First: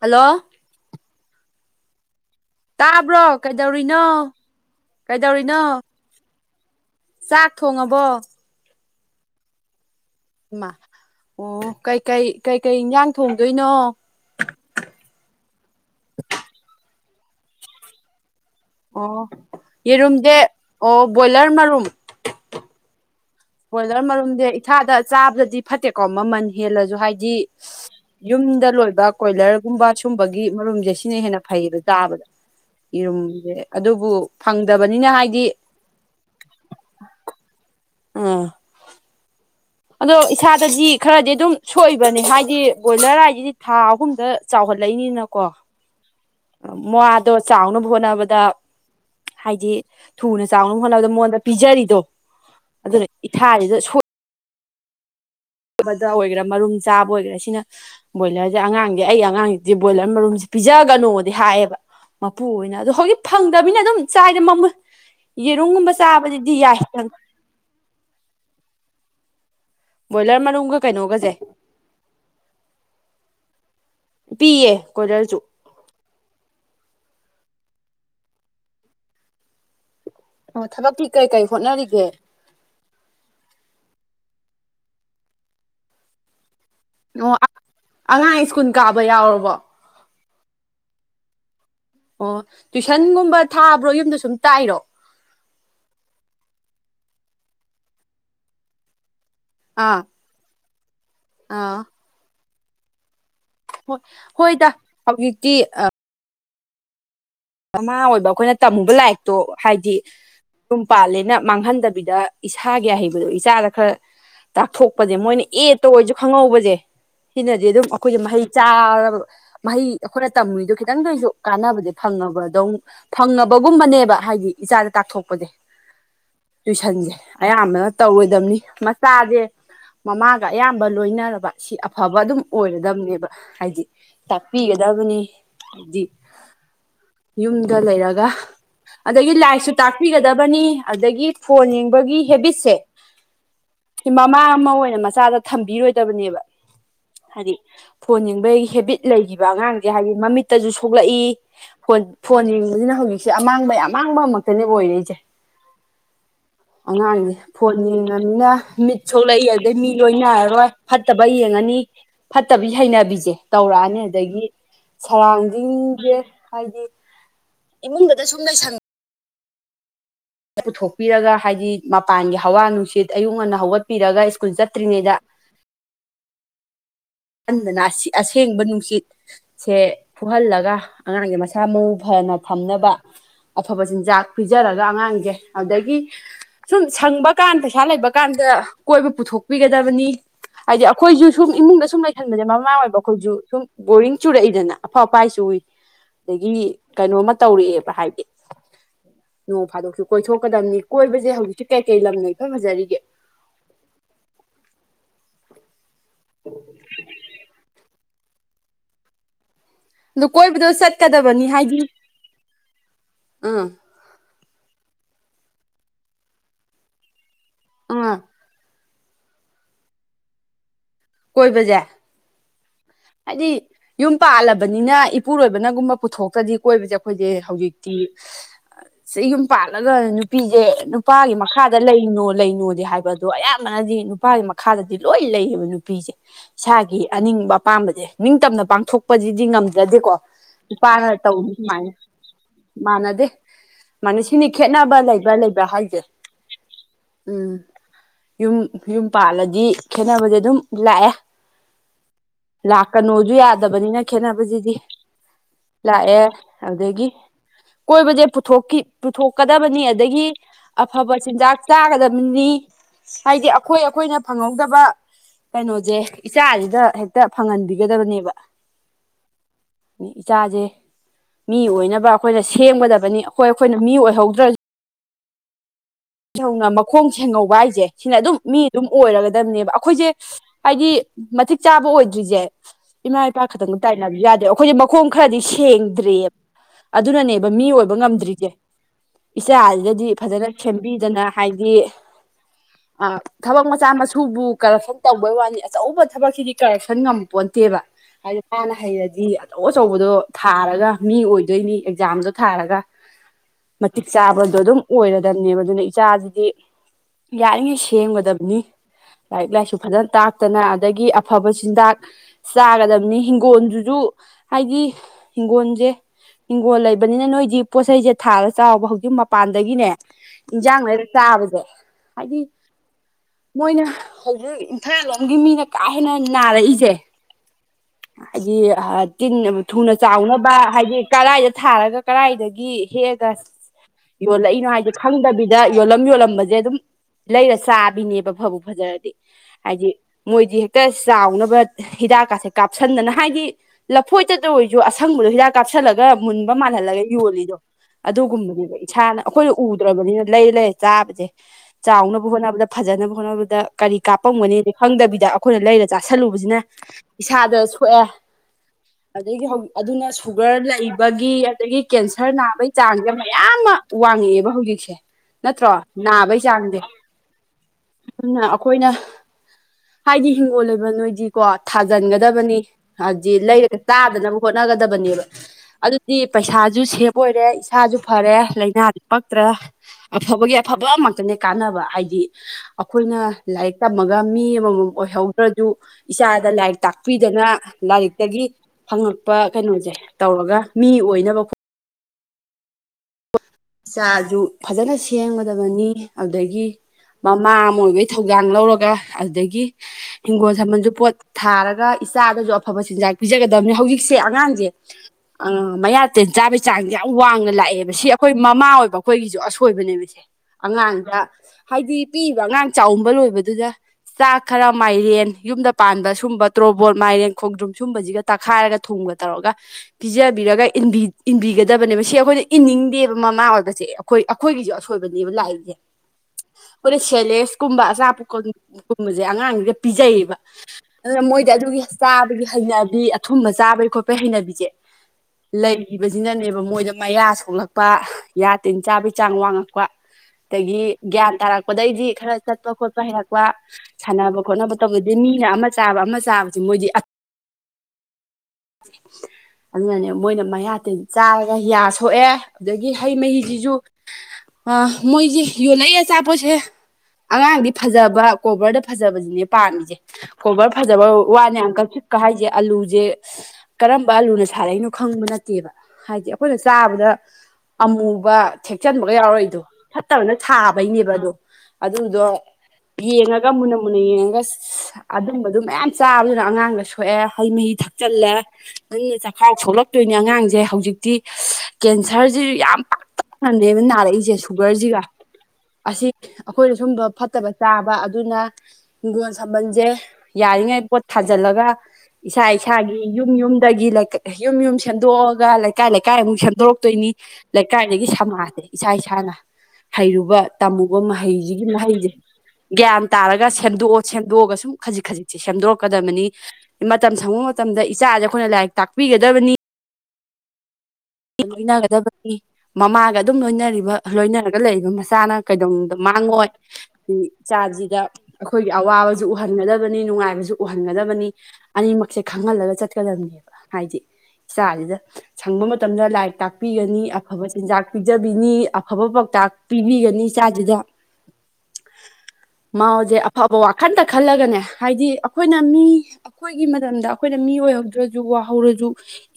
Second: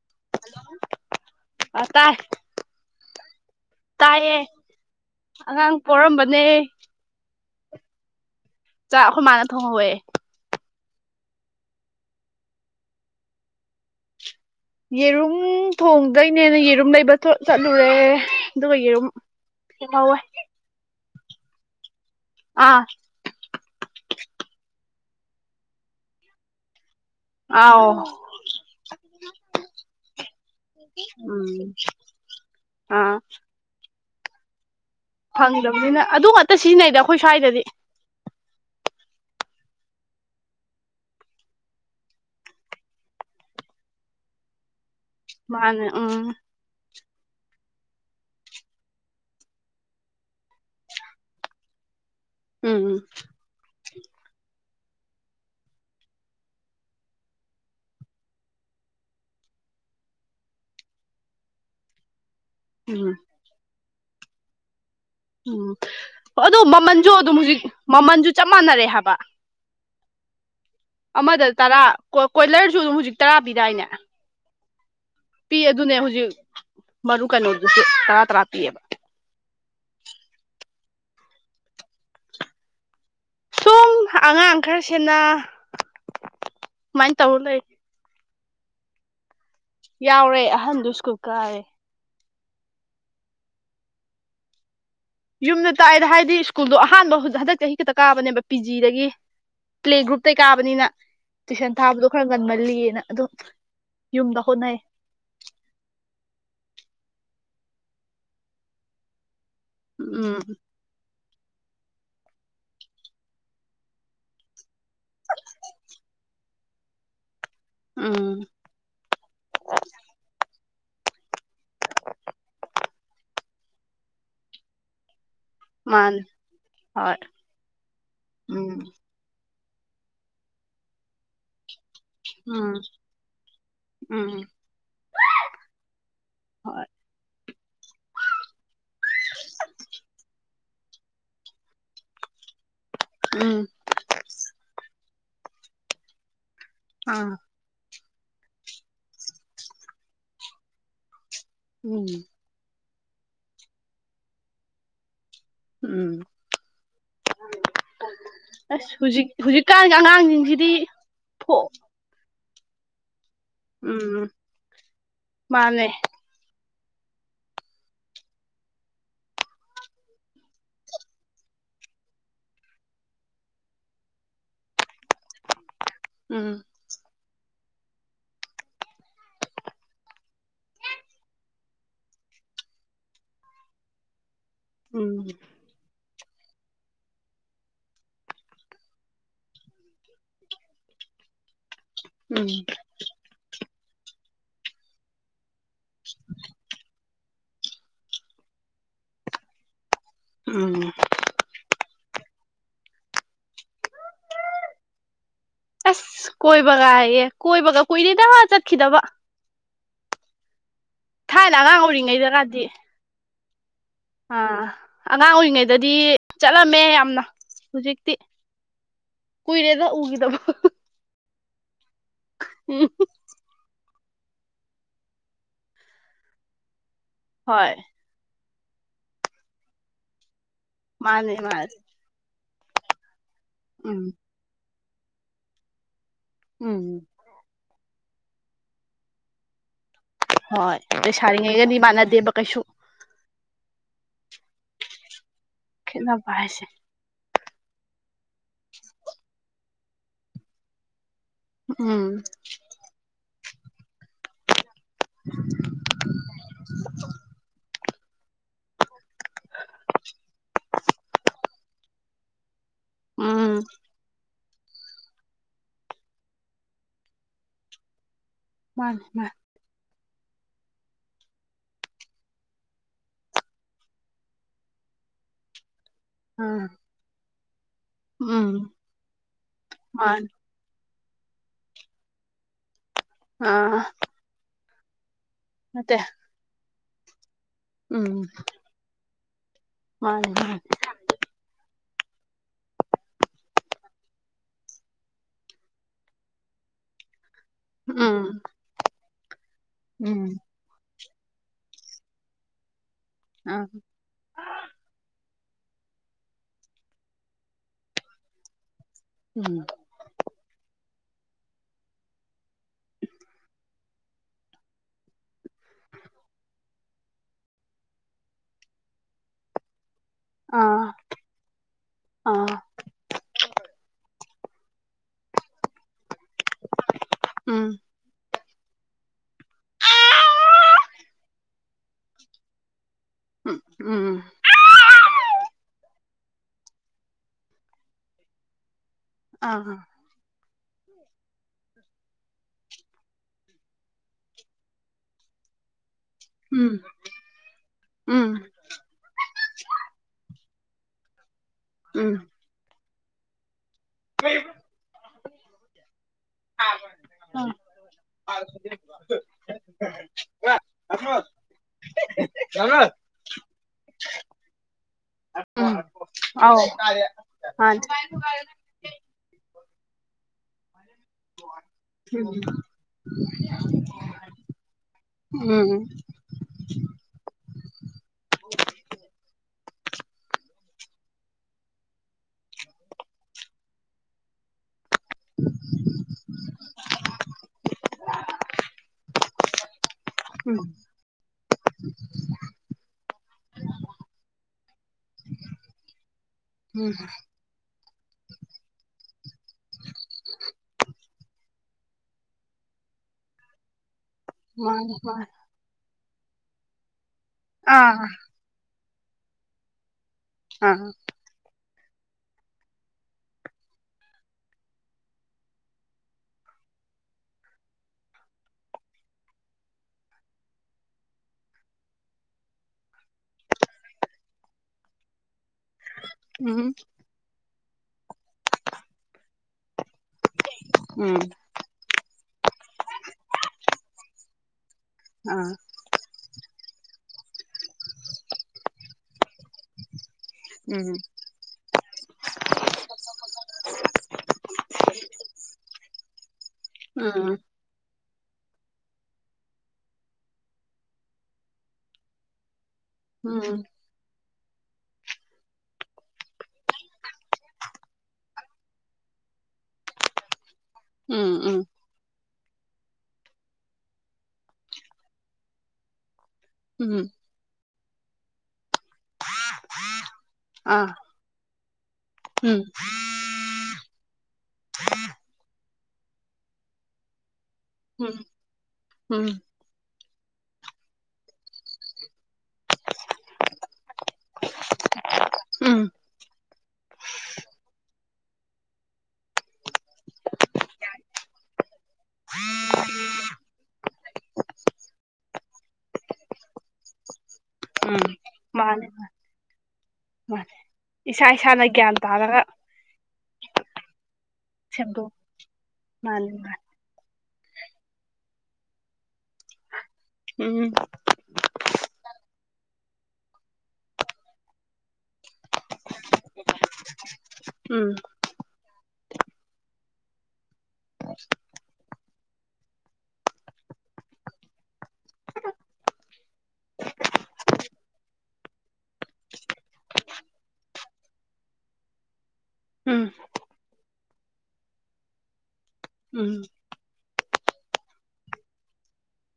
Hello ꯑ ꯇꯥꯏ ꯇꯥꯕ꯭ꯔꯣ ꯀꯩꯗꯧꯔꯤꯅꯣ ꯇꯥꯏꯌꯦ ꯀꯩꯗꯧꯔꯤꯅꯣ ꯑꯉꯥꯡ ꯄꯣꯔꯝꯕꯅꯦ ꯆꯥꯛ ꯊꯣꯡꯉꯕꯣ ꯆꯥꯛ ꯑꯩꯈꯣꯏ ꯃꯥꯅ ꯊꯣꯡꯍꯧꯋꯦ ꯏ ꯑꯣ ꯀꯩꯀꯩ ꯀꯩꯀꯩ ꯏꯟꯁꯥꯡ ꯊꯣꯡꯗꯣꯏꯅꯣ ꯌꯦꯔꯨꯝ ꯊꯣꯡꯗꯩꯅꯦꯅ ꯌꯦꯔꯨꯝ ꯂꯩꯕ ꯆꯠꯂꯨꯔꯦ ꯑꯗꯨꯒ ꯌꯦꯔꯨꯝ ꯑꯣ ꯁꯦꯝꯍꯧꯋꯦ ꯌꯦꯔꯨꯝꯖꯦ ꯑꯣ ꯕꯣꯏꯂꯔ ꯃꯔꯨꯝ ꯑꯥ ꯕ꯭ꯔꯣꯏꯂꯔ ꯃꯔꯨꯝꯗꯤ ꯏꯊꯥꯗ ꯆꯥꯕꯗꯗꯤ ꯐꯠꯇꯦꯀꯣ ꯃꯃꯜ ꯍꯦꯜꯂꯖꯨ ꯍꯥꯏꯗꯤ ꯑꯥꯎ ꯌꯨꯝꯗ ꯂꯣꯏꯕ ꯀꯣꯏꯂꯔꯒꯨꯝꯕ ꯁꯁꯨꯝꯕꯒꯤ ꯃꯔꯨꯝꯁꯦ ꯁꯤꯅ ꯍꯦꯟꯅ ꯎꯝ ꯐꯩꯌꯦꯕ ꯆꯥꯕꯗ ꯑꯥ ꯌꯦꯔꯨꯝꯁꯦ ꯑꯗꯨꯕꯨ ꯐꯪꯗꯕꯅꯤꯅ ꯍꯥꯏ ꯐꯪꯗꯕꯅꯤꯅ ꯑꯗꯨ ꯉꯇ ꯁꯤꯖꯤꯟꯅꯩꯗ ꯑꯩꯈꯣꯏ ꯁ꯭ꯋꯥꯏꯗꯗꯤ ꯑꯥ ꯑꯗꯣ ꯏꯁꯥꯗꯗꯤ ꯈꯔꯗꯤ ꯑꯗꯨꯝ ꯁꯣꯛꯏꯕꯅꯤ ꯍꯥꯏꯗꯤ ꯕꯣꯏꯂꯔ ꯍꯥꯏꯁꯤꯗꯤ ꯊꯥ ꯑꯍꯨꯝꯗ ꯆꯥꯎꯍꯜꯂꯛꯏꯅꯤꯅ ꯀꯣ ꯃꯥꯅꯦ ꯎꯝ ꯃꯗꯣ ꯆꯥꯎꯅꯕ ꯍꯣꯠꯅꯕꯗ ꯍꯥꯏꯗꯤ ꯊꯨꯅ ꯆꯥꯎꯅꯕ ꯍꯣꯠꯅꯕꯗ ꯃꯉꯣꯟꯗ ꯄꯤꯖꯔꯤꯗꯣ ꯎꯝ ꯑꯗꯨꯅ ꯏꯊꯥꯖꯤꯗ ꯁꯣꯛ ꯕꯗ ꯑꯣꯏꯒꯦꯔꯥ ꯃꯔꯨꯝ ꯆꯥꯕ ꯑꯣꯏꯒꯦꯔꯥ ꯁꯤꯅ ꯕꯣꯏꯂꯔꯁꯦ ꯑꯉꯥꯡꯗꯤ ꯑꯩ ꯑꯉꯥꯡꯖꯦ ꯕꯣꯏꯂꯔ ꯃꯔꯨꯝꯁꯦ ꯄꯤꯖꯒꯅꯣꯗꯤ ꯍꯥꯏꯌꯦꯕ ꯃꯄꯨ ꯑꯣꯏꯅ ꯑꯗꯣ ꯎꯝ ꯍꯧꯖꯤꯛ ꯐꯪꯗꯕꯅꯤꯅ ꯑꯗꯨꯝ ꯆꯥꯏꯗ ꯃꯃꯨ ꯎꯝ ꯑꯗꯨꯣ ꯃꯃꯜꯖꯨ ꯑꯗꯨꯝ ꯍꯧꯖꯤꯛ ꯃꯃꯜꯖꯨ ꯆꯞ ꯃꯥꯟꯅꯔꯦ ꯍꯥꯏꯕ ꯕꯣꯏꯂꯔ ꯃꯔꯨꯝꯒ ꯀꯩꯅꯣꯒꯁꯦ ꯑꯃꯗ ꯇꯔꯥ ꯀꯣꯏꯂꯔꯁꯨ ꯑꯗꯨꯝ ꯍꯧꯖꯤꯛ ꯇꯔꯥ ꯄꯤꯗꯥꯏꯅꯦ ꯄꯤꯌꯦ ꯀꯣꯏꯂꯔꯖꯨ ꯄꯤ ꯑꯗꯨꯅꯦ ꯍꯧꯖꯤꯛ ꯃꯔꯨ ꯀꯩꯅꯣꯗꯨꯁꯨ ꯇꯔꯥ ꯇꯔꯥ ꯄꯤꯌꯦꯕ ꯍꯣ ꯊꯕꯛꯛꯇꯤ ꯀꯩꯀꯩ ꯍꯣꯠꯅꯔꯤꯒꯦ ꯁꯣꯝ ꯑꯉꯥꯡ ꯈꯔꯁꯤꯅ ꯁꯨꯃꯥꯏꯅ ꯑꯣ ꯇꯧꯔ ꯂꯩ ꯑꯉꯥꯡ ꯁ꯭ꯀꯨꯜ ꯀꯥꯕ ꯌꯥꯎꯔꯕꯣ ꯌꯥꯎꯔꯦ ꯑꯍꯟꯗꯨ ꯁ꯭ꯀꯨꯜ ꯀꯥꯔꯦ ꯑꯣ ꯇꯨꯏꯁꯟꯒꯨꯝꯕ ꯊꯥꯕ꯭ꯔꯣ ꯌꯨꯝꯗ ꯁꯨꯝ ꯇꯥꯛꯏꯔꯣ ꯌꯨꯝꯗ ꯇꯥꯛꯑ‌ꯦꯗ ꯍꯥꯏꯗꯤ ꯁ꯭ꯀꯨꯜꯗꯣ ꯑꯍꯥꯟꯕ ꯍꯟꯗꯛꯇ ꯆꯍꯤ ꯈꯛꯇ ꯀꯥꯕꯅꯦꯕ ꯄꯤ ꯖꯤꯗꯒꯤ ꯄ꯭ꯂꯦ ꯑꯥ ꯒ꯭ꯔꯨꯞ ꯇꯩ ꯀꯥꯕꯅꯤꯅ ꯇꯨꯏꯁꯟ ꯑꯥ ꯊꯥꯕꯗꯣ ꯈꯔ ꯉꯟꯃꯜꯂꯤꯌꯦꯅ ꯑꯗꯨꯝ ꯍꯣꯏ ꯌꯨꯝꯗ ꯍꯣꯏꯗ ꯍꯣꯠꯅꯩ ꯍꯧꯖꯤꯛꯇꯤ ꯑꯥ ꯃꯃꯥ ꯑꯣꯏꯕ ꯑꯩꯈꯣꯏꯅ ꯇꯝꯃꯨꯕ ꯂꯥꯏꯔꯤꯛꯇꯣ ꯍꯥꯏꯗꯤ ꯎꯝ ꯗꯨꯝ ꯄꯥꯜꯂꯦꯅ ꯃꯥꯡꯍꯟꯗꯕꯤꯗ ꯏꯁꯥꯒꯤ ꯑꯍꯩꯕꯗꯣ ꯏꯆꯥꯗ ꯈꯔ ꯇꯥꯛꯊꯣꯛꯄꯁꯦ ꯃꯣꯏꯅ ꯑꯦꯗ ꯑꯣꯏꯁꯨ ꯈꯪꯍꯧꯕꯁꯦ ꯃꯤꯅꯗꯤ ꯑꯗꯨꯝ ꯑꯩꯈꯣꯏꯁꯦ ꯎꯝ ꯃꯍꯩ ꯆꯥꯔꯕ ꯃꯍꯩ ꯑꯩꯈꯣꯏꯅ ꯇꯝꯃꯤꯗꯣ ꯈꯤꯇꯪꯗꯁꯨ ꯀꯥꯟꯅꯕꯗꯤ ꯐꯪꯉꯕꯗꯧ ꯐꯪꯉꯕꯒꯨꯝꯕꯅꯦꯕ ꯍꯥꯏꯗꯤ ꯏꯆꯥꯗ ꯇꯥꯛꯊꯣꯛꯄꯖ‌ꯦ ꯃꯥꯅꯤ ꯇꯨꯏꯁꯟꯖ‌ꯦ ꯍꯣꯏ ꯑꯌꯥꯝꯕꯅ ꯇꯧꯔꯣꯏꯗꯝꯅꯤ ꯎꯝ ꯃ ꯆꯥꯖ‌ꯦ ꯃꯃꯥꯒ ꯑꯌꯥꯝꯕ ꯂꯣꯏꯅꯔꯕ ꯁꯤ ꯑꯐꯕ ꯑꯗꯨꯝ ꯎꯝ ꯑꯣꯏꯔꯗꯕꯅꯦꯕ ꯍꯥꯏꯗꯤ ꯎꯝ ꯇꯥꯛꯄꯤꯒꯗꯕꯅꯤ ꯗꯤ ꯍꯣꯏ ꯌꯨꯝꯗ ꯂꯩꯔꯒ ꯑꯗꯒꯤ ꯂꯥꯏꯛꯁꯨ ꯇꯥꯛꯄꯤꯒꯗꯕꯅꯤ ꯑꯗꯒꯤ ꯐꯣꯟ ꯌꯦꯡꯕꯒꯤ ꯍꯦꯕꯤꯠꯁꯦ ꯎꯝ ꯁꯤ ꯃꯃꯥ ꯑꯃ ꯑꯣꯏꯅ ꯃꯆꯥꯗ ꯊꯝꯕꯤꯔꯣꯏꯗꯕꯅꯦꯕ ꯑꯥ ꯍꯥꯏꯗꯤ ꯐꯣꯟ ꯌꯦꯡꯕꯩ ꯍꯦꯕꯤꯠ ꯂꯩꯈꯤꯕ ꯑꯉꯥꯡꯁꯦ ꯍꯥꯏꯗꯤ ꯃꯃꯤꯠꯇꯁꯨ ꯁꯣꯛꯂꯛꯏ ꯐꯣꯟ ꯎꯝ ꯐꯣꯟ ꯌꯦꯡꯕꯖꯤꯅ ꯍꯧꯖꯤꯛꯁꯦ ꯑꯃꯥꯡꯕꯩ ꯑꯃꯥꯡꯕ ꯃꯛꯇꯅꯦ ꯑꯣꯏꯔꯩꯖ‌ꯦ ꯎꯝ ꯑꯉꯥꯡꯗꯤ ꯐꯣꯟ ꯌꯦꯡꯉꯝꯅꯤꯅ ꯑꯁ ꯃꯤꯠ ꯍꯧꯖꯤꯛ ꯁꯣꯛꯂꯛꯏ ꯑꯗꯩ ꯃꯤ ꯍꯧꯖꯤꯛꯀꯥꯟꯒꯤ ꯑꯉꯥꯡꯁꯤꯡꯁꯤꯗꯤ ꯂꯣꯏꯅꯔꯔꯣꯏ ꯐꯠꯇꯕ ꯐꯣ ꯌꯦꯡꯉꯅꯤ ꯐꯠꯇꯕꯤ ꯍꯩꯅꯕꯤꯁꯦ ꯇꯧꯔꯛꯑꯅꯤ ꯎꯝ ꯑꯗꯒꯤ ꯃꯥꯅꯦ ꯁꯔꯥꯎꯟꯗꯤꯡꯖ‌ꯦ ꯍꯥꯏꯗꯤ ꯏꯃꯨꯡꯗꯗ ꯁꯨꯝ ꯂꯩꯁꯟ ꯄꯨꯊꯣꯛꯄꯤꯔꯒ ꯍꯥꯏꯗꯤ ꯃꯄꯥꯟꯒꯤ ꯍꯋꯥ ꯅꯨꯡꯁꯤꯠ ꯑꯌꯨꯛ ꯉꯟꯅ ꯍꯧꯒꯠꯄꯤꯔꯒ ꯁ꯭ꯀꯨꯜ ꯆꯠꯇ꯭ꯔꯤꯉꯩꯗ ꯎꯝ ꯍꯟꯗꯅ ꯑꯁꯤ ꯑꯁꯦꯡꯕ ꯅꯨꯡꯁꯤꯠ ꯁꯦ ꯐꯨꯍꯜꯂꯒ ꯑꯉꯥꯡꯁ‌ꯦ ꯃꯁꯥ ꯃꯎ ꯐꯅ ꯊꯝꯅꯕ ꯑꯐꯕ ꯆꯤꯟꯖꯥꯛ ꯄꯤꯖꯔꯒ ꯎꯝ ꯑꯉꯥꯡꯖ‌ꯦ ꯑꯗꯒꯤ ꯁꯨꯝ ꯁꯪꯕ ꯀꯥꯟ ꯄꯩꯁꯥ ꯂꯩꯕ ꯀꯥꯟꯗ ꯀꯣꯏꯕ ꯄꯨꯊꯣꯛꯄꯤꯒꯗꯕꯅꯤ ꯍꯥꯏꯗꯤ ꯑꯩꯈꯣꯏꯁꯨ ꯁꯨꯝ ꯏꯃꯨꯡꯗ ꯁꯨꯝ ꯍꯟꯕꯗ ꯎꯝ ꯃꯃꯥ‌ ꯑꯣꯏꯕ ꯑꯩꯈꯣꯏꯁꯨ ꯁꯨꯝ ꯕꯣꯔꯤꯡ ꯆꯨꯔꯛꯏꯗꯅ ꯑꯐꯛ ꯑꯐꯥꯏ ꯆꯨꯏ ꯑꯗꯒꯤ ꯀꯩꯅꯣꯝꯃ ꯇꯧꯔꯛꯑꯦꯕ ꯍꯥꯏꯕꯗꯤ ꯅꯣꯡ ꯐꯥꯗꯣꯛꯁꯨ ꯀꯣꯏꯊꯣꯛꯀꯗꯕꯅꯤ ꯎꯝ ꯀꯣꯏꯕ ꯖꯦ ꯍꯧꯖꯤꯛꯁꯦ ꯀꯩ ꯀꯩ ꯂꯝꯅ ꯏꯐ ꯐꯖꯔꯤꯒꯦ [inaudible] ꯑꯁ ꯀꯣꯏꯕꯒꯌꯦ ꯀꯣꯏꯕꯒ ꯀꯨꯏꯔꯦꯗ ꯆꯠꯈꯤꯗꯕ ꯑꯗꯨ ꯀꯣꯏꯕꯗꯣ ꯆꯠꯀꯗꯕꯅꯤ ꯊꯥꯏꯅ ꯍꯥꯏꯗꯤ ꯑꯉꯥꯡ ꯑꯣꯏꯔꯤꯉꯩꯗꯒꯗꯤ [inaudible] ꯑꯥ ꯑꯥ ꯑꯉꯥꯡ ꯑꯣꯏꯔꯤꯉꯩꯗꯗꯤ ꯆꯠꯂꯝꯃꯦ ꯌꯥꯝꯅ ꯍꯨꯖꯤꯛꯇꯤ ꯑꯥ ꯀꯨꯏꯔꯦꯗ ꯎꯈꯤꯗꯕ ꯀꯣꯏꯕꯖꯦ [unintelligible] ꯍꯥꯏꯗꯤ ꯌꯨꯝ ꯄꯥꯜꯂꯕꯅꯤꯅ ꯏꯄꯨꯔꯣꯏꯕꯅꯒꯨꯝꯕ ꯄꯨꯊꯣꯛꯇ꯭ꯔꯗꯤ ꯀꯣꯏꯕꯖ‌ꯦ ꯑꯩꯈꯣꯏꯖ‌ꯦ ꯍꯣꯏ ꯍꯧꯖꯤꯛꯇꯤ [unintelligible] ꯁꯤ ꯌꯨꯝ ꯄꯥꯜꯂꯒ ꯅꯨꯄꯤꯖ‌ꯦ ꯅꯨꯄꯥꯒꯤ ꯃꯥꯅꯦ ꯃꯥꯅꯦ ꯃꯈꯥꯗ ꯂꯩꯅꯣ ꯂꯩꯅꯣꯗꯤ ꯍꯥꯏꯕ ꯑꯗꯣ ꯎꯝ ꯑꯌꯥꯝꯕꯅꯗꯤ ꯅꯨꯄꯥꯒꯤ ꯃ ꯈꯥꯗꯗꯤ ꯂꯣꯏ ꯂꯩꯌꯦꯕ ꯅꯨꯄꯤꯁꯦ ꯎꯝ ꯏꯁꯥꯒꯤ ꯑꯅꯤꯡꯕ ꯑꯄꯥꯝꯕꯖ‌ꯦ ꯅꯤꯡꯇꯝꯅ ꯄꯥꯡꯊꯣꯛꯄꯖꯤꯗꯤ ꯉꯝꯖꯗꯦꯀꯣ ꯍꯣꯏ ꯅꯨꯄꯥꯅ ꯇꯧꯅꯤ ꯂꯩꯁꯥꯔꯤꯉꯩꯒꯗꯤ ꯁꯨꯃꯥꯏꯅ ꯃꯥꯟꯅꯗꯦꯕ ꯀꯩꯁꯨ ꯃꯥꯟꯅꯗꯦ ꯃꯥꯅꯤ ꯁꯤꯅꯤ ꯈꯦꯠꯅꯕ ꯂꯩꯕ ꯂꯩꯕ ꯍꯥꯏꯖ‌ꯦ ꯈꯦꯠꯅꯕ ꯍꯥꯏꯁꯦ ꯎꯝ ꯌꯨꯝ ꯌꯨꯝ ꯄꯥꯜꯂꯗꯤ ꯈꯦꯠꯅꯕꯖ‌ꯦ ꯑꯗꯨꯝ ꯂꯥꯛꯑꯦ ꯎꯝ꯫ ꯂꯥꯛꯀꯅꯣꯁꯨ ꯌꯥꯗꯕꯅꯤꯅ ꯈꯦꯠꯅꯕꯁꯤꯗꯤ ꯂꯥꯛꯑꯦ ꯑꯗꯨꯗꯒꯤ꯫ ꯀꯣꯏꯕꯖꯦ ꯄꯨꯊꯣꯛꯀꯤ ꯄꯨꯊꯣꯛꯀꯗꯕꯅꯤ ꯑꯗꯒꯤ ꯑꯐꯕ ꯆꯤꯟꯖꯥꯛ ꯆꯥꯒꯗꯕꯅꯤ ꯍꯥꯏꯗꯤ ꯎꯝ ꯑꯩꯈꯣꯏ ꯑꯩꯈꯣꯏꯅ ꯐꯪꯍꯧꯗꯕ ꯀꯩꯅꯣꯁꯦ ꯏꯆꯥꯁꯤꯗ ꯍꯦꯛꯇ ꯐꯪꯍꯟꯕꯤꯒꯗꯕꯅꯦꯕ꯫ ꯃꯥꯅꯤ ꯃꯥꯅꯤ꯫ ꯏꯆꯥꯁꯦ꯫ ꯃꯤ ꯑꯣꯏꯅꯕ ꯑꯩꯈꯣꯏꯅ ꯁꯦꯝꯒꯗꯕꯅꯤ ꯑꯩꯈꯣꯏ ꯑꯩꯈꯣꯏꯅ ꯃꯤ ꯑꯣꯏꯍꯧꯗ꯭ꯔꯁꯨ ꯎꯝ ꯍꯧꯅ ꯃꯈꯣꯡ ꯁꯦꯡꯍꯧꯕ ꯍꯥꯏꯁꯦ ꯁꯤꯅ ꯑꯗꯨꯝ ꯎꯝ ꯃꯤ ꯑꯗꯨꯝ ꯑꯣꯏꯔꯒꯗꯕꯅꯦꯕ ꯑꯩꯈꯣꯏꯁꯦ ꯃꯥꯅꯦ ꯍꯥꯏꯗꯤ ꯃꯇꯤꯛ ꯆꯥꯕ ꯑꯣꯏꯗ꯭ꯔꯤꯁꯦ ꯏꯃꯥ ꯏꯄꯥ ꯈꯛꯇꯪ ꯑꯥ ꯇꯥꯏꯅꯕ ꯌꯥꯗꯦꯕ ꯑꯩꯈꯣꯏꯁꯦ ꯃꯈꯣꯡ ꯈꯔꯗꯤ ꯅꯠꯇꯦ ꯁꯦꯡꯗ꯭ꯔꯦꯕ ꯑꯗꯨꯅꯅꯦꯕ ꯃꯤ ꯑꯣꯏꯕ ꯎꯝ ꯉꯝꯗ꯭ꯔꯤꯁꯦ ꯏꯆꯥ ꯁꯤꯗꯗꯤ ꯃꯥꯅꯦ ꯐꯖꯅ ꯃꯥꯅꯦ ꯈ ꯁꯦꯝꯕꯤꯗꯅ ꯍꯥꯏꯗꯤ꯫ ꯊꯕꯛ ꯃꯆꯥ ꯃꯁꯨꯕꯨ ꯀꯔꯞꯁꯟ ꯇꯧꯕꯩ ꯋꯥꯅꯤ ꯑꯆꯧꯕ ꯊꯕꯛꯁꯤꯗꯤ ꯀꯔꯞꯁꯟ ꯉꯝ ꯄꯣꯟꯇꯦꯕ ꯎꯝ ꯍꯥꯏꯗꯤ ꯃꯥꯥꯟꯅ ꯍꯩꯔꯗꯤ ꯑꯆꯧ ꯑꯆꯧꯕꯗꯣ ꯎꯝ ꯊꯥꯔꯒ꯫ ꯃꯤ ꯑꯣꯏꯗꯣꯏꯅꯤ ꯑꯦꯛꯖꯥꯝꯗꯣ ꯊꯥꯔꯒ꯫ ꯑ꯫ ꯃꯇꯤꯛ ꯆꯥꯕꯗꯣ ꯑꯗꯨꯝ ꯑꯣꯏꯔ ꯗꯝꯕꯅꯦꯕ ꯑꯗꯨꯅ ꯏꯆꯥꯁꯤꯗꯤ ꯌꯥꯔꯤꯉꯩ ꯁꯦꯝꯒꯗꯕꯅꯤ ꯂꯥꯏꯔꯤꯛ ꯎꯝ ꯂꯥꯏꯁꯨ ꯐꯖꯅ ꯇꯥꯛꯇꯅ ꯑꯗꯒꯤ ꯑꯐꯕ ꯆꯤꯟꯖꯥꯛ ꯆꯥꯒꯗꯕꯅꯤ ꯍꯤꯡꯒꯣꯜꯗꯨꯁꯨ ꯍꯥꯏꯗꯤ ꯍꯤꯡꯒꯣꯜꯁꯦ꯫ ꯍꯤꯡꯒꯣꯜ ꯂꯩꯕꯅꯤꯅ ꯅꯣꯏꯗꯤ ꯄꯣꯠꯆꯩꯁꯦ ꯊꯥꯔ ꯆꯥꯎꯕ ꯍꯧꯖꯤꯛ ꯃꯄꯥꯟꯗꯒꯤꯅꯦ꯫ ꯏꯟꯁꯥꯡ ꯑꯥ ꯂꯩꯔ ꯆꯥꯕꯁꯦ ꯍꯥꯏꯗꯤ꯫ ꯑꯥ ꯃꯣꯏꯅ ꯍꯧꯖꯤꯛ ꯏꯝꯐꯥꯜ ꯂꯣꯝꯒꯤ ꯃꯤꯅ ꯀꯥ ꯍꯦꯟꯅ ꯅꯥꯔꯛꯏꯁꯦ꯫ ꯎꯝ꯫ ꯍꯥꯏꯗꯤ ꯇꯤꯟ ꯊꯨꯅ ꯆꯥꯎꯅꯕ ꯍꯥꯏꯗꯤ ꯀꯔꯥꯏꯗ ꯊꯥꯔꯒ ꯀꯔꯥꯏꯗꯒꯤ ꯍꯦꯛ ꯒ ꯎꯝ ꯌꯣꯜꯂꯛꯏꯅꯣ ꯍꯥꯏꯗ ꯈꯪꯗꯕꯤꯗ ꯌꯣꯜꯂꯝ ꯌꯣꯜꯂꯝꯕꯁꯦ ꯑꯗꯨꯝ ꯂꯩꯔ ꯆꯥꯕꯤꯅꯦꯕ ꯐꯕꯨ ꯐꯖꯔꯗꯤ꯫ ꯑꯥ ꯍꯥꯏꯗꯤ ꯃꯣꯏꯗꯤ ꯍꯦꯛꯇ ꯆꯥꯎꯅꯕ ꯍꯤꯗꯥꯛꯀꯥꯁꯦ ꯀꯥꯞꯁꯟꯗꯅ ꯍꯥꯏꯗꯤ ꯂꯐꯣꯏꯇꯗꯧꯔꯤꯁꯨ ꯑꯁꯪꯕꯗꯣ ꯍꯤꯗꯥꯛ ꯀꯥꯞꯁꯤꯜꯂꯒ ꯃꯨꯟꯕ ꯎꯝ ꯎꯝ ꯃꯥꯜꯍꯜꯂꯒ ꯌꯣꯜꯂꯤꯗꯣ ꯎꯝ ꯑꯗꯨꯒꯨꯝꯕꯅꯤꯕ꯫ ꯏꯁꯥꯅ ꯑꯩꯈꯣꯏꯅ ꯎꯗ꯭ꯔꯕꯅꯤꯅ ꯂꯩ ꯂꯩꯔꯦ ꯆꯥꯕꯁꯦ ꯎꯝ ꯆꯥꯎꯅꯕ ꯍꯣꯠꯅꯕꯗ ꯐꯖꯅꯕ ꯍꯣꯠꯅꯕꯗ꯫ ꯀꯔꯤ ꯀꯥꯞꯄꯝꯒꯅꯤꯗꯤ ꯈꯪꯗꯕꯤꯗ ꯑꯩꯈꯣꯏꯅ ꯂꯩꯔ ꯆꯥꯥꯁꯜꯂꯨꯕꯁꯤꯅ ꯏꯁꯥꯗ ꯁꯣꯛꯑꯦ꯫ [inaudible] ꯑꯗꯒꯤ ꯍꯧꯖꯤꯛ ꯑꯗꯨꯅ ꯁꯨꯒꯔ ꯂꯩꯕꯒꯤ ꯑꯗꯒꯤ ꯀꯦꯟꯁꯔ ꯅꯥꯕꯒꯤ ꯆꯥꯡꯁꯦ ꯃꯌꯥꯝ ꯑꯃ꯫ ꯋꯥꯡꯉꯛꯑꯦꯕ ꯍꯧꯖꯤꯛꯁꯦ ꯅꯠꯇ꯭ꯔꯣ ꯎꯝ ꯅꯥꯕꯩ ꯑꯥꯎ ꯆꯥꯡꯗꯤ ꯃꯥꯅꯦ ꯑꯗꯨꯅ ꯑꯩꯈꯣꯏꯅ ꯍꯥꯏꯗꯤ ꯍꯤꯡꯒꯣꯜ ꯂꯩꯕ ꯅꯣꯏꯗꯤꯀꯣ ꯎꯝ ꯆꯟꯒꯗꯕꯅꯤ ꯍꯥꯏꯕꯗꯤ ꯂꯩꯔꯒ ꯇꯥꯗꯅꯕ ꯍꯣꯠꯅꯒꯗꯕꯅꯦꯕ ꯎꯝ ꯑꯗꯨ ꯗꯤ ꯄꯩꯁꯥꯁꯨ ꯁꯦꯞ ꯑꯣꯏꯔꯦ ꯏꯁꯥꯁꯨ ꯐꯔꯦ ꯂꯥꯏꯅꯥꯁꯨ ꯄꯛꯇ꯭ꯔꯦ꯫ ꯑꯐꯕꯒꯤ ꯑꯐꯕꯃꯛꯇꯅꯦ ꯀꯥꯟꯅꯕ ꯍꯥꯏꯗꯤ ꯑꯩꯈꯣꯏꯅ ꯂꯥꯏꯔꯤꯛ ꯇꯝꯃꯒ ꯃꯤ ꯑꯃꯃꯝ ꯑꯣꯏꯍꯧꯗ꯭ꯔꯁꯨ ꯏꯆꯥꯗ ꯂꯥꯏꯔꯤꯛ ꯇꯥꯛꯄꯤꯗꯅ ꯂꯥꯏꯔꯤꯛꯇꯒꯤ ꯐꯪꯉꯛꯄ ꯀꯩꯅꯣꯁꯦ ꯇꯧꯔꯒ ꯎꯝ ꯃꯤ ꯑꯣꯏꯅꯕ ꯏꯆꯥꯁꯨ ꯐꯖꯅ ꯁꯦꯝꯒꯗꯕꯅꯤ ꯑꯗꯨꯗꯒꯤ ꯎꯝ ꯃꯥ ꯑꯃ ꯑꯣꯏꯕꯩ ꯊꯧꯗꯥꯡ ꯂꯧꯔꯒ ꯑꯗꯨꯗꯒꯤ ꯍꯤꯡꯒꯣꯜ ꯁꯥꯝꯕꯜꯁꯨ ꯄꯣꯠ ꯊꯥꯔꯒ ꯏꯆꯥꯗꯁꯨ ꯑꯐꯕ ꯆꯤꯟꯖꯥꯛ ꯄꯤꯖꯒꯗꯕꯅꯤ ꯍꯧꯖꯤꯛ ꯁꯦ ꯑꯉꯥꯡꯁꯦ ꯃꯥꯅꯤ ꯃꯥꯅꯤ ꯃꯌꯥ ꯇꯦꯟ ꯆꯥꯕꯒꯤ ꯆꯥꯡꯁꯦ ꯌꯥꯝ ꯋꯥꯡꯅ ꯂꯥꯛꯑꯦꯕ ꯁꯤ ꯑꯥ ꯑꯩꯈꯣꯏ ꯃꯃꯥ ꯑꯣꯏꯕ ꯑꯩꯈꯣꯏꯒꯤꯁꯨ ꯑꯁꯣꯏꯕꯅꯦꯕꯁꯦ ꯑꯥ ꯑꯉꯥꯡꯗ ꯍꯥꯏꯗꯤ ꯄꯤꯕ ꯑꯉꯥꯡ ꯆꯥꯎꯕ ꯂꯣꯏꯕꯗꯨꯗ ꯆꯥꯛ ꯈꯔ ꯃꯥꯏꯔꯦꯟ ꯌꯨꯝꯗ ꯄꯥꯟꯕ ꯁꯨꯝꯕ ꯇ꯭ꯔꯣꯕꯣꯜ ꯃꯥꯏꯔꯦꯟ ꯈꯣꯡꯗ꯭ꯔꯨꯝ ꯁꯨꯝꯕꯁꯤꯒ ꯇꯛꯈꯥꯏꯔꯒ ꯊꯨꯝꯒ ꯇꯧꯔꯒ ꯄꯤꯖꯕꯤꯔꯒ ꯏꯟꯕꯤꯒꯗꯕꯅꯦꯕ ꯁꯤ ꯑꯩꯈꯣꯏꯗ ꯏꯟꯅꯤꯡꯗꯦ ꯃꯃꯥ ꯑꯣꯏꯕꯁꯦ ꯑꯩꯈꯣꯏ ꯑꯩꯈꯣꯏꯒꯤꯁꯨ ꯑꯁꯣꯏꯕꯅꯦꯕ ꯂꯥꯛꯏꯁꯦ꯫ ꯎꯝ꯫ ꯑꯩꯈꯣꯏꯅ ꯁꯦꯂꯦꯁꯀꯨꯝꯕ ꯑꯆꯥꯄꯀꯣꯜꯒꯨꯝꯕꯁꯦ ꯑꯉꯥꯡꯁꯦ ꯄꯤꯖꯩꯌꯦꯕ ꯎꯝ ꯑꯗꯨꯅ ꯃꯣꯏ꯫ ꯑꯗꯨꯒꯤ ꯆꯥꯕꯒꯤ ꯍꯩꯅꯕꯤ ꯑꯊꯨꯝꯕ ꯆꯥꯕꯒꯩ ꯈꯣꯠꯄꯒꯤ ꯍꯩꯅꯕꯤꯁꯦ꯫ ꯑꯥ꯫ ꯂꯩꯒꯤꯕꯁꯤꯅꯅꯦꯕ ꯃꯣꯏꯗ ꯃꯌꯥ ꯁꯣꯛꯂꯛꯄ ꯌꯥ ꯇꯤꯟ ꯆꯥꯕꯒꯤ ꯆꯥꯡ ꯋꯥꯡꯉꯛꯄ꯫ ꯑꯗꯒꯤ ꯎꯝ ꯒ꯭ꯌꯥꯟ ꯇꯥꯔꯛꯄꯗꯩꯗꯤ ꯈꯔ ꯆꯠꯄ ꯈꯣꯠꯄ ꯍꯩꯔꯛꯄ꯫ ꯋꯥ ꯁꯥꯟꯅꯕ ꯈꯣꯠꯅꯕ ꯇꯧꯕꯗꯤ ꯃꯤꯅ ꯑꯃ ꯆꯥꯕ ꯑꯃ ꯆꯥꯕꯁꯤ ꯃꯣꯏꯗꯤ꯫ [inaudible] ꯑꯗꯨꯅꯅꯦ ꯃꯣꯏꯅ ꯃꯌꯥ ꯇꯤꯟ ꯆꯥꯔꯒ ꯌꯥ ꯁꯣꯛꯑꯦ꯫ ꯑꯗꯒꯤ ꯍꯩ ꯎꯝ ꯃꯍꯤꯁꯤꯁꯨ ꯑ ꯃꯣꯏꯁꯦ ꯌꯣꯜꯂꯛꯏ ꯑꯆꯥꯄꯣꯠꯁꯦ꯫ ꯑꯉꯥꯡꯗꯤ ꯐꯖꯕ ꯀꯣꯕꯔꯗ ꯐꯖꯕꯁꯤꯅꯦ ꯄꯥꯝꯃꯤꯁꯦ꯫ ꯀꯣꯕꯔ ꯐꯖꯕ ꯎꯝ ꯎꯝ ꯋꯥꯅꯦ ꯎꯝ ꯑꯪꯀꯜ ꯁꯤꯛꯀ ꯍꯥꯏꯁꯦ ꯑꯂꯨꯁꯦ꯫ ꯀꯔꯝꯕ ꯑꯂꯨꯅ ꯁꯥꯔꯛꯏꯅꯣ ꯈꯪꯕ ꯅꯠꯇꯦꯕ ꯍꯥꯏꯕꯗꯤ ꯑꯩꯈꯣꯏꯅ ꯎꯝ ꯆꯥꯕꯗ꯫ ꯑꯃꯨꯕ ꯊꯦꯛꯆꯟꯕꯒ ꯌꯥꯎꯔꯛꯏꯗꯣ ꯐꯠꯇꯕꯅ ꯑꯥ ꯁꯥꯕꯩꯅꯦꯕ ꯑꯗꯨ ꯑꯗꯨꯗꯣ꯫ ꯎꯝ꯫ ꯌꯦꯡꯉꯒ ꯃꯨꯟꯅ ꯃꯨꯟꯅ ꯌꯦꯡꯉꯒ ꯑꯗꯨꯝꯕꯗꯨ ꯃꯌꯥꯝ ꯆꯥꯕꯗꯨꯅ ꯑꯉꯥꯡꯗ ꯁꯣꯛꯑꯦ ꯍꯩ ꯃꯍꯤ꯫ ꯎꯝ ꯊꯛꯆꯜꯂꯦ ꯑꯗꯩ ꯎꯝ ꯆꯈꯥꯎ ꯁꯣꯛꯂꯛꯇꯣꯏꯅꯦ ꯑꯉꯥꯡꯁꯦ ꯍꯧꯖꯤꯛꯇꯤ ꯀꯦꯟꯁꯔ꯫ ꯀꯦꯟꯁꯔꯁꯤ ꯌꯥꯝ ꯄꯥꯛꯇꯅꯅꯦꯕ ꯅꯥꯔꯛꯏꯁꯦ ꯁꯨꯒꯔꯁꯤꯒ꯫ ꯎꯝ ꯑꯁꯤ ꯑꯩꯈꯣꯏꯅ ꯁꯨꯝꯕ ꯐꯠꯇꯕ ꯆꯥꯕ ꯑꯗꯨꯅ꯫ ꯍꯤꯡꯒꯣꯜ ꯁꯥꯝꯕꯜꯁꯦ ꯌꯥꯔꯤꯉꯩ ꯄꯣꯠ ꯊꯥꯖꯤꯜꯂꯒ꯫ ꯏꯁꯥ ꯏꯁꯥꯒꯤ ꯌꯨꯝ ꯌꯨꯝꯗꯒꯤ ꯌꯨꯝ ꯌꯨꯝ ꯁꯦꯝꯗꯣꯛꯑꯒ ꯂꯩꯀꯥꯏ ꯂꯩꯀꯥꯏ ꯑꯃꯨꯛ ꯁꯦꯝꯗꯣꯔꯣ꯫ ꯆꯠꯇꯣꯏꯅꯤ ꯎꯝ ꯂꯩꯀꯥꯏꯗꯒꯤ ꯁꯃꯥꯖꯁꯦ ꯃꯥꯅꯤ ꯏꯁꯥ ꯏꯁꯥꯅ ꯍꯩꯔꯨꯕ꯫ ꯃꯥꯅꯤ ꯇꯝꯃꯨꯕ ꯏꯁꯥ ꯏꯁꯥꯅ ꯃꯍꯩꯁꯤꯒꯤ ꯒ꯭ꯌꯥꯟ ꯃꯍꯩꯁꯦ꯫ ꯇꯥꯔꯒ ꯒ꯭ꯌꯥꯟ ꯇꯥꯔꯒ ꯁꯦꯝꯗꯣꯛꯑꯣ ꯁꯦꯝꯗꯣꯛꯑꯒ ꯁꯨꯝ ꯈꯖꯤꯛ ꯁꯦꯝꯗꯣꯛ ꯈꯖꯤꯛꯁꯦ ꯁꯦꯝꯗꯣꯔꯛꯀꯗꯕꯅꯤ꯫ ꯃꯥꯅꯤ ꯃꯥꯅꯤ ꯃꯇꯝ ꯁꯪꯕ ꯃꯇꯝꯗ ꯏꯆꯥꯁꯦ ꯑꯩꯈꯣꯏꯅ ꯂꯥꯏꯔꯤꯛ ꯇꯥꯛꯄꯤꯒꯗꯕꯅꯤ꯫ ꯎꯝ꯫ ꯂꯣꯏꯅꯒꯗꯕꯅꯤ꯫ ꯃꯃꯥꯒ ꯑꯗꯨꯝ ꯂꯣꯏꯅꯔꯤꯕ ꯂꯣꯏꯅꯔꯒ ꯂꯩꯔꯤꯕ ꯃꯆꯥꯅ ꯀꯩꯗꯧꯅꯨꯡꯗ ꯃꯥꯡꯉꯣꯏ꯫ ꯎꯝ ꯏꯆꯥꯁꯤꯗ ꯑꯩꯈꯣꯏꯒꯤ ꯑꯋꯥꯕꯁꯨ ꯎꯍꯟꯒꯗꯕꯅꯤ ꯅꯨꯡꯉꯥꯏꯕꯁꯨ ꯎꯍꯟꯒꯗꯕꯅꯤ꯫ ꯑꯅꯤꯃꯛꯁꯦ ꯈꯪꯍꯜꯂꯒ ꯆꯠꯀꯂꯝꯅꯦꯕ ꯍꯥꯏꯗꯤ ꯏꯆꯥꯁꯤꯗ ꯁꯪꯕ ꯃꯇꯝ꯫ ꯃꯇꯝꯅ ꯂꯥꯏꯔꯤꯛ ꯇꯥꯛꯄꯤꯒꯅꯤ ꯑꯐꯕ ꯆꯤꯟꯖꯥꯛ ꯄꯤꯖꯕꯤꯅꯤ ꯑꯐꯕ ꯄꯥꯎꯇꯥꯛ ꯄꯤꯕꯤꯒꯅꯤ ꯏꯆꯥꯁꯤꯗ꯫ [inaudible] ꯎꯝ ꯃꯥꯎꯁꯦ ꯑꯐꯕ ꯋꯥꯈꯟꯇ ꯈꯜꯂꯒꯅꯦ ꯍꯥꯏꯗꯤ ꯑꯩꯈꯣꯏꯅ ꯃꯤ꯫ ꯎꯝ ꯑꯩꯈꯣꯏꯒꯤ ꯃꯇꯝꯗ ꯑꯩꯈꯣꯏꯅ ꯃꯤ ꯑꯣꯏꯍꯧꯗ꯭ꯔꯁꯨ ꯋꯥꯍꯧꯔꯁꯨ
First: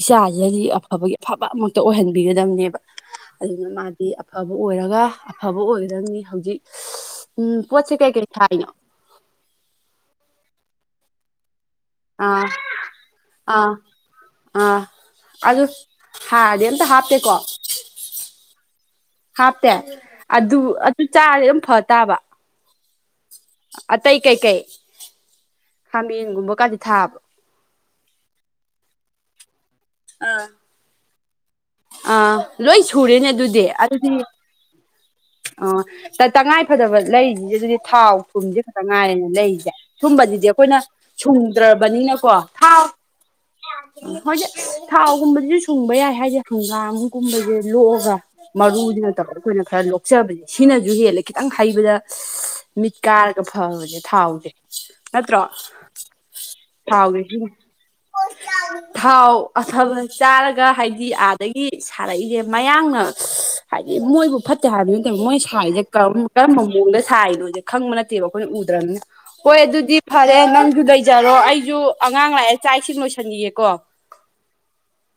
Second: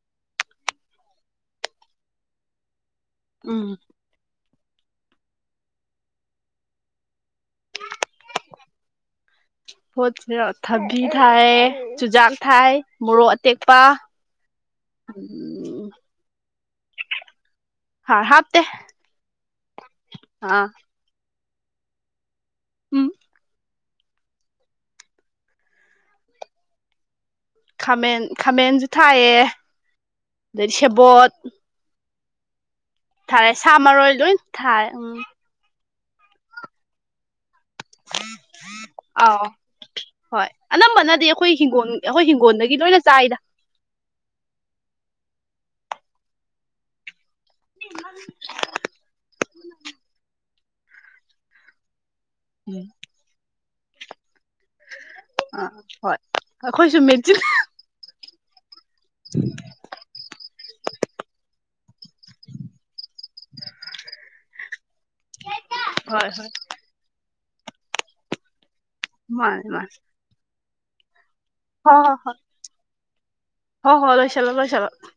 ꯏꯆꯥꯁꯤꯗꯗꯤ ꯑꯐꯕꯒꯤ꯫ ꯑꯐꯕ ꯑꯃꯛꯇ ꯑꯣꯏꯍꯟꯕꯤꯒꯗꯕꯅꯦꯕ꯫ ꯎꯝ ꯑꯗꯨꯅ ꯃꯥꯗꯤ ꯑꯐꯕ ꯑꯣꯏꯔꯒ ꯑꯐꯕ ꯑꯣꯏꯒꯗꯕꯅꯤ ꯍꯧꯖꯤꯛ꯫ ꯎꯝ ꯄꯣꯠꯁꯦ ꯀꯥꯏ ꯀꯥꯢ ꯊꯥꯏꯅꯣ꯫ ꯄꯣꯠꯁꯤꯔꯣ ꯊꯕꯤ ꯊꯥꯏ꯫ ꯆꯨꯖꯥꯛ ꯑꯥ ꯊꯥꯏ ꯃꯣꯔꯣꯛ ꯑꯥ ꯑꯇꯦꯛꯄ꯫ ꯑꯥ ꯑꯗꯨ ꯍꯥꯔꯗꯤ ꯑꯝꯇ ꯍꯥꯞꯇꯦꯀꯣ꯫ ꯍꯥꯔ ꯍꯥꯞꯇꯦ꯫ ꯍꯥꯞꯇꯦ ꯑꯗꯨ ꯑꯥ ꯑꯗꯨ ꯆꯥꯔꯗꯤ ꯑꯗꯨꯝ ꯐ ꯇꯥꯕ꯫ ꯎꯝ꯫ ꯑꯇꯩ ꯀꯩꯀꯩ ꯈꯥꯃꯦꯟꯒꯨꯝꯕ ꯀꯗꯤ ꯊꯥꯕꯔꯣ꯫ ꯈꯥꯃꯦꯟ ꯈꯥꯃꯦꯟꯁꯨ ꯊꯥꯏꯌꯦ꯫ ꯑꯥ꯫ ꯑꯗꯩ ꯁꯦꯕꯣꯠ꯫ ꯑꯥ ꯂꯣꯏ ꯁꯨꯔꯦꯅꯦ ꯊꯥꯔꯦ ꯑꯗꯨꯗꯤ ꯁꯥ ꯑꯗꯨꯗꯤ꯫ ꯃꯔꯣꯏ ꯂꯣꯏ ꯊꯥꯔꯦ ꯎꯝ ꯑꯣ ꯇꯉꯥꯏ ꯐꯗꯕ ꯂꯩꯔꯤꯁꯦ ꯑꯗꯨꯗꯤ꯫ ꯊꯥꯎ ꯊꯨꯝꯁꯦ ꯈꯛꯇ ꯉꯥꯏꯔꯦꯅ ꯑꯥꯎ ꯂꯩꯔꯤꯁꯦ ꯁꯨꯝꯕꯕꯁꯤꯗꯤ ꯍꯣꯏ ꯑꯩꯈꯣꯏꯅ ꯁꯨꯡꯗ꯭ꯔꯕꯅꯤꯅꯀꯣ꯫ ꯗꯒꯤ ꯂꯣꯏꯅ ꯆꯥꯏꯗ ꯍꯣꯏꯗꯤ ꯊꯥꯎꯒꯨꯝꯕꯗꯨꯁꯨ ꯁꯨꯡꯕ ꯌꯥꯏ ꯍꯥꯏꯖꯦ ꯍꯪꯒꯥꯝ ꯀꯨꯝꯕꯖꯦ ꯂꯣꯛꯑꯒ ꯃꯔꯨꯖꯤꯅ [unintelligible] ꯑꯩꯈꯣꯏꯅ ꯈꯔ ꯂꯣꯛꯆꯕꯖꯤꯅ ꯁꯤꯅꯖꯨ ꯍꯦꯟꯂꯦ ꯈꯤꯇꯪ ꯍꯩꯕꯗ ꯎꯝ ꯃꯤꯠ ꯀꯥꯔꯒ ꯐꯕꯅꯦ ꯊꯥꯎꯖꯦ ꯅꯠꯇ꯭ꯔꯣ ꯑꯥ ꯍꯣꯏ ꯑꯩꯈꯣꯏꯁꯨ ꯊꯥꯎ ꯃꯦꯟꯁꯤꯜ [unintelligible] ꯊꯥꯎ ꯑꯐꯕ ꯆꯥꯔꯒ ꯍꯥꯏꯗꯤ ꯑ ꯑꯗꯩꯗꯤ ꯁꯥꯔꯛꯏꯖꯦ ꯃꯌꯥꯡꯅ ꯍꯥꯏꯗꯤ ꯃꯣꯏꯕꯨ ꯐꯠꯇꯦ ꯍꯥꯏꯕꯗꯤ ꯅꯠꯇ [unintelligible] ꯃꯣꯏꯅ ꯁꯥꯔꯤꯖꯦ ꯀꯔꯝ ꯍꯣꯏ ꯍꯣꯏ ꯀꯔꯝꯕ ꯃꯑꯣꯡꯗ ꯁꯥꯏꯅꯣꯖꯦ ꯈꯪꯕ ꯅꯠꯇꯦꯕ ꯑꯩꯈꯣꯏꯅ ꯎꯗ꯭ꯔꯕꯅꯤꯅ ꯍꯣꯏ ꯃꯥꯅꯦ ꯃꯥꯅꯦ ꯑꯗꯨꯗꯤ ꯐꯔꯦ ꯅꯪꯖꯨ ꯂꯩꯖꯔꯣ ꯑꯩꯖꯨ ꯍꯣꯏ ꯍꯣꯏ ꯑꯉꯥꯡ ꯍꯣꯏ ꯂꯥꯛꯑꯦ ꯆꯥꯛ ꯏꯁꯤꯡ ꯂꯣꯏꯁꯟꯒꯤꯒꯦꯀꯣ [unintelligible]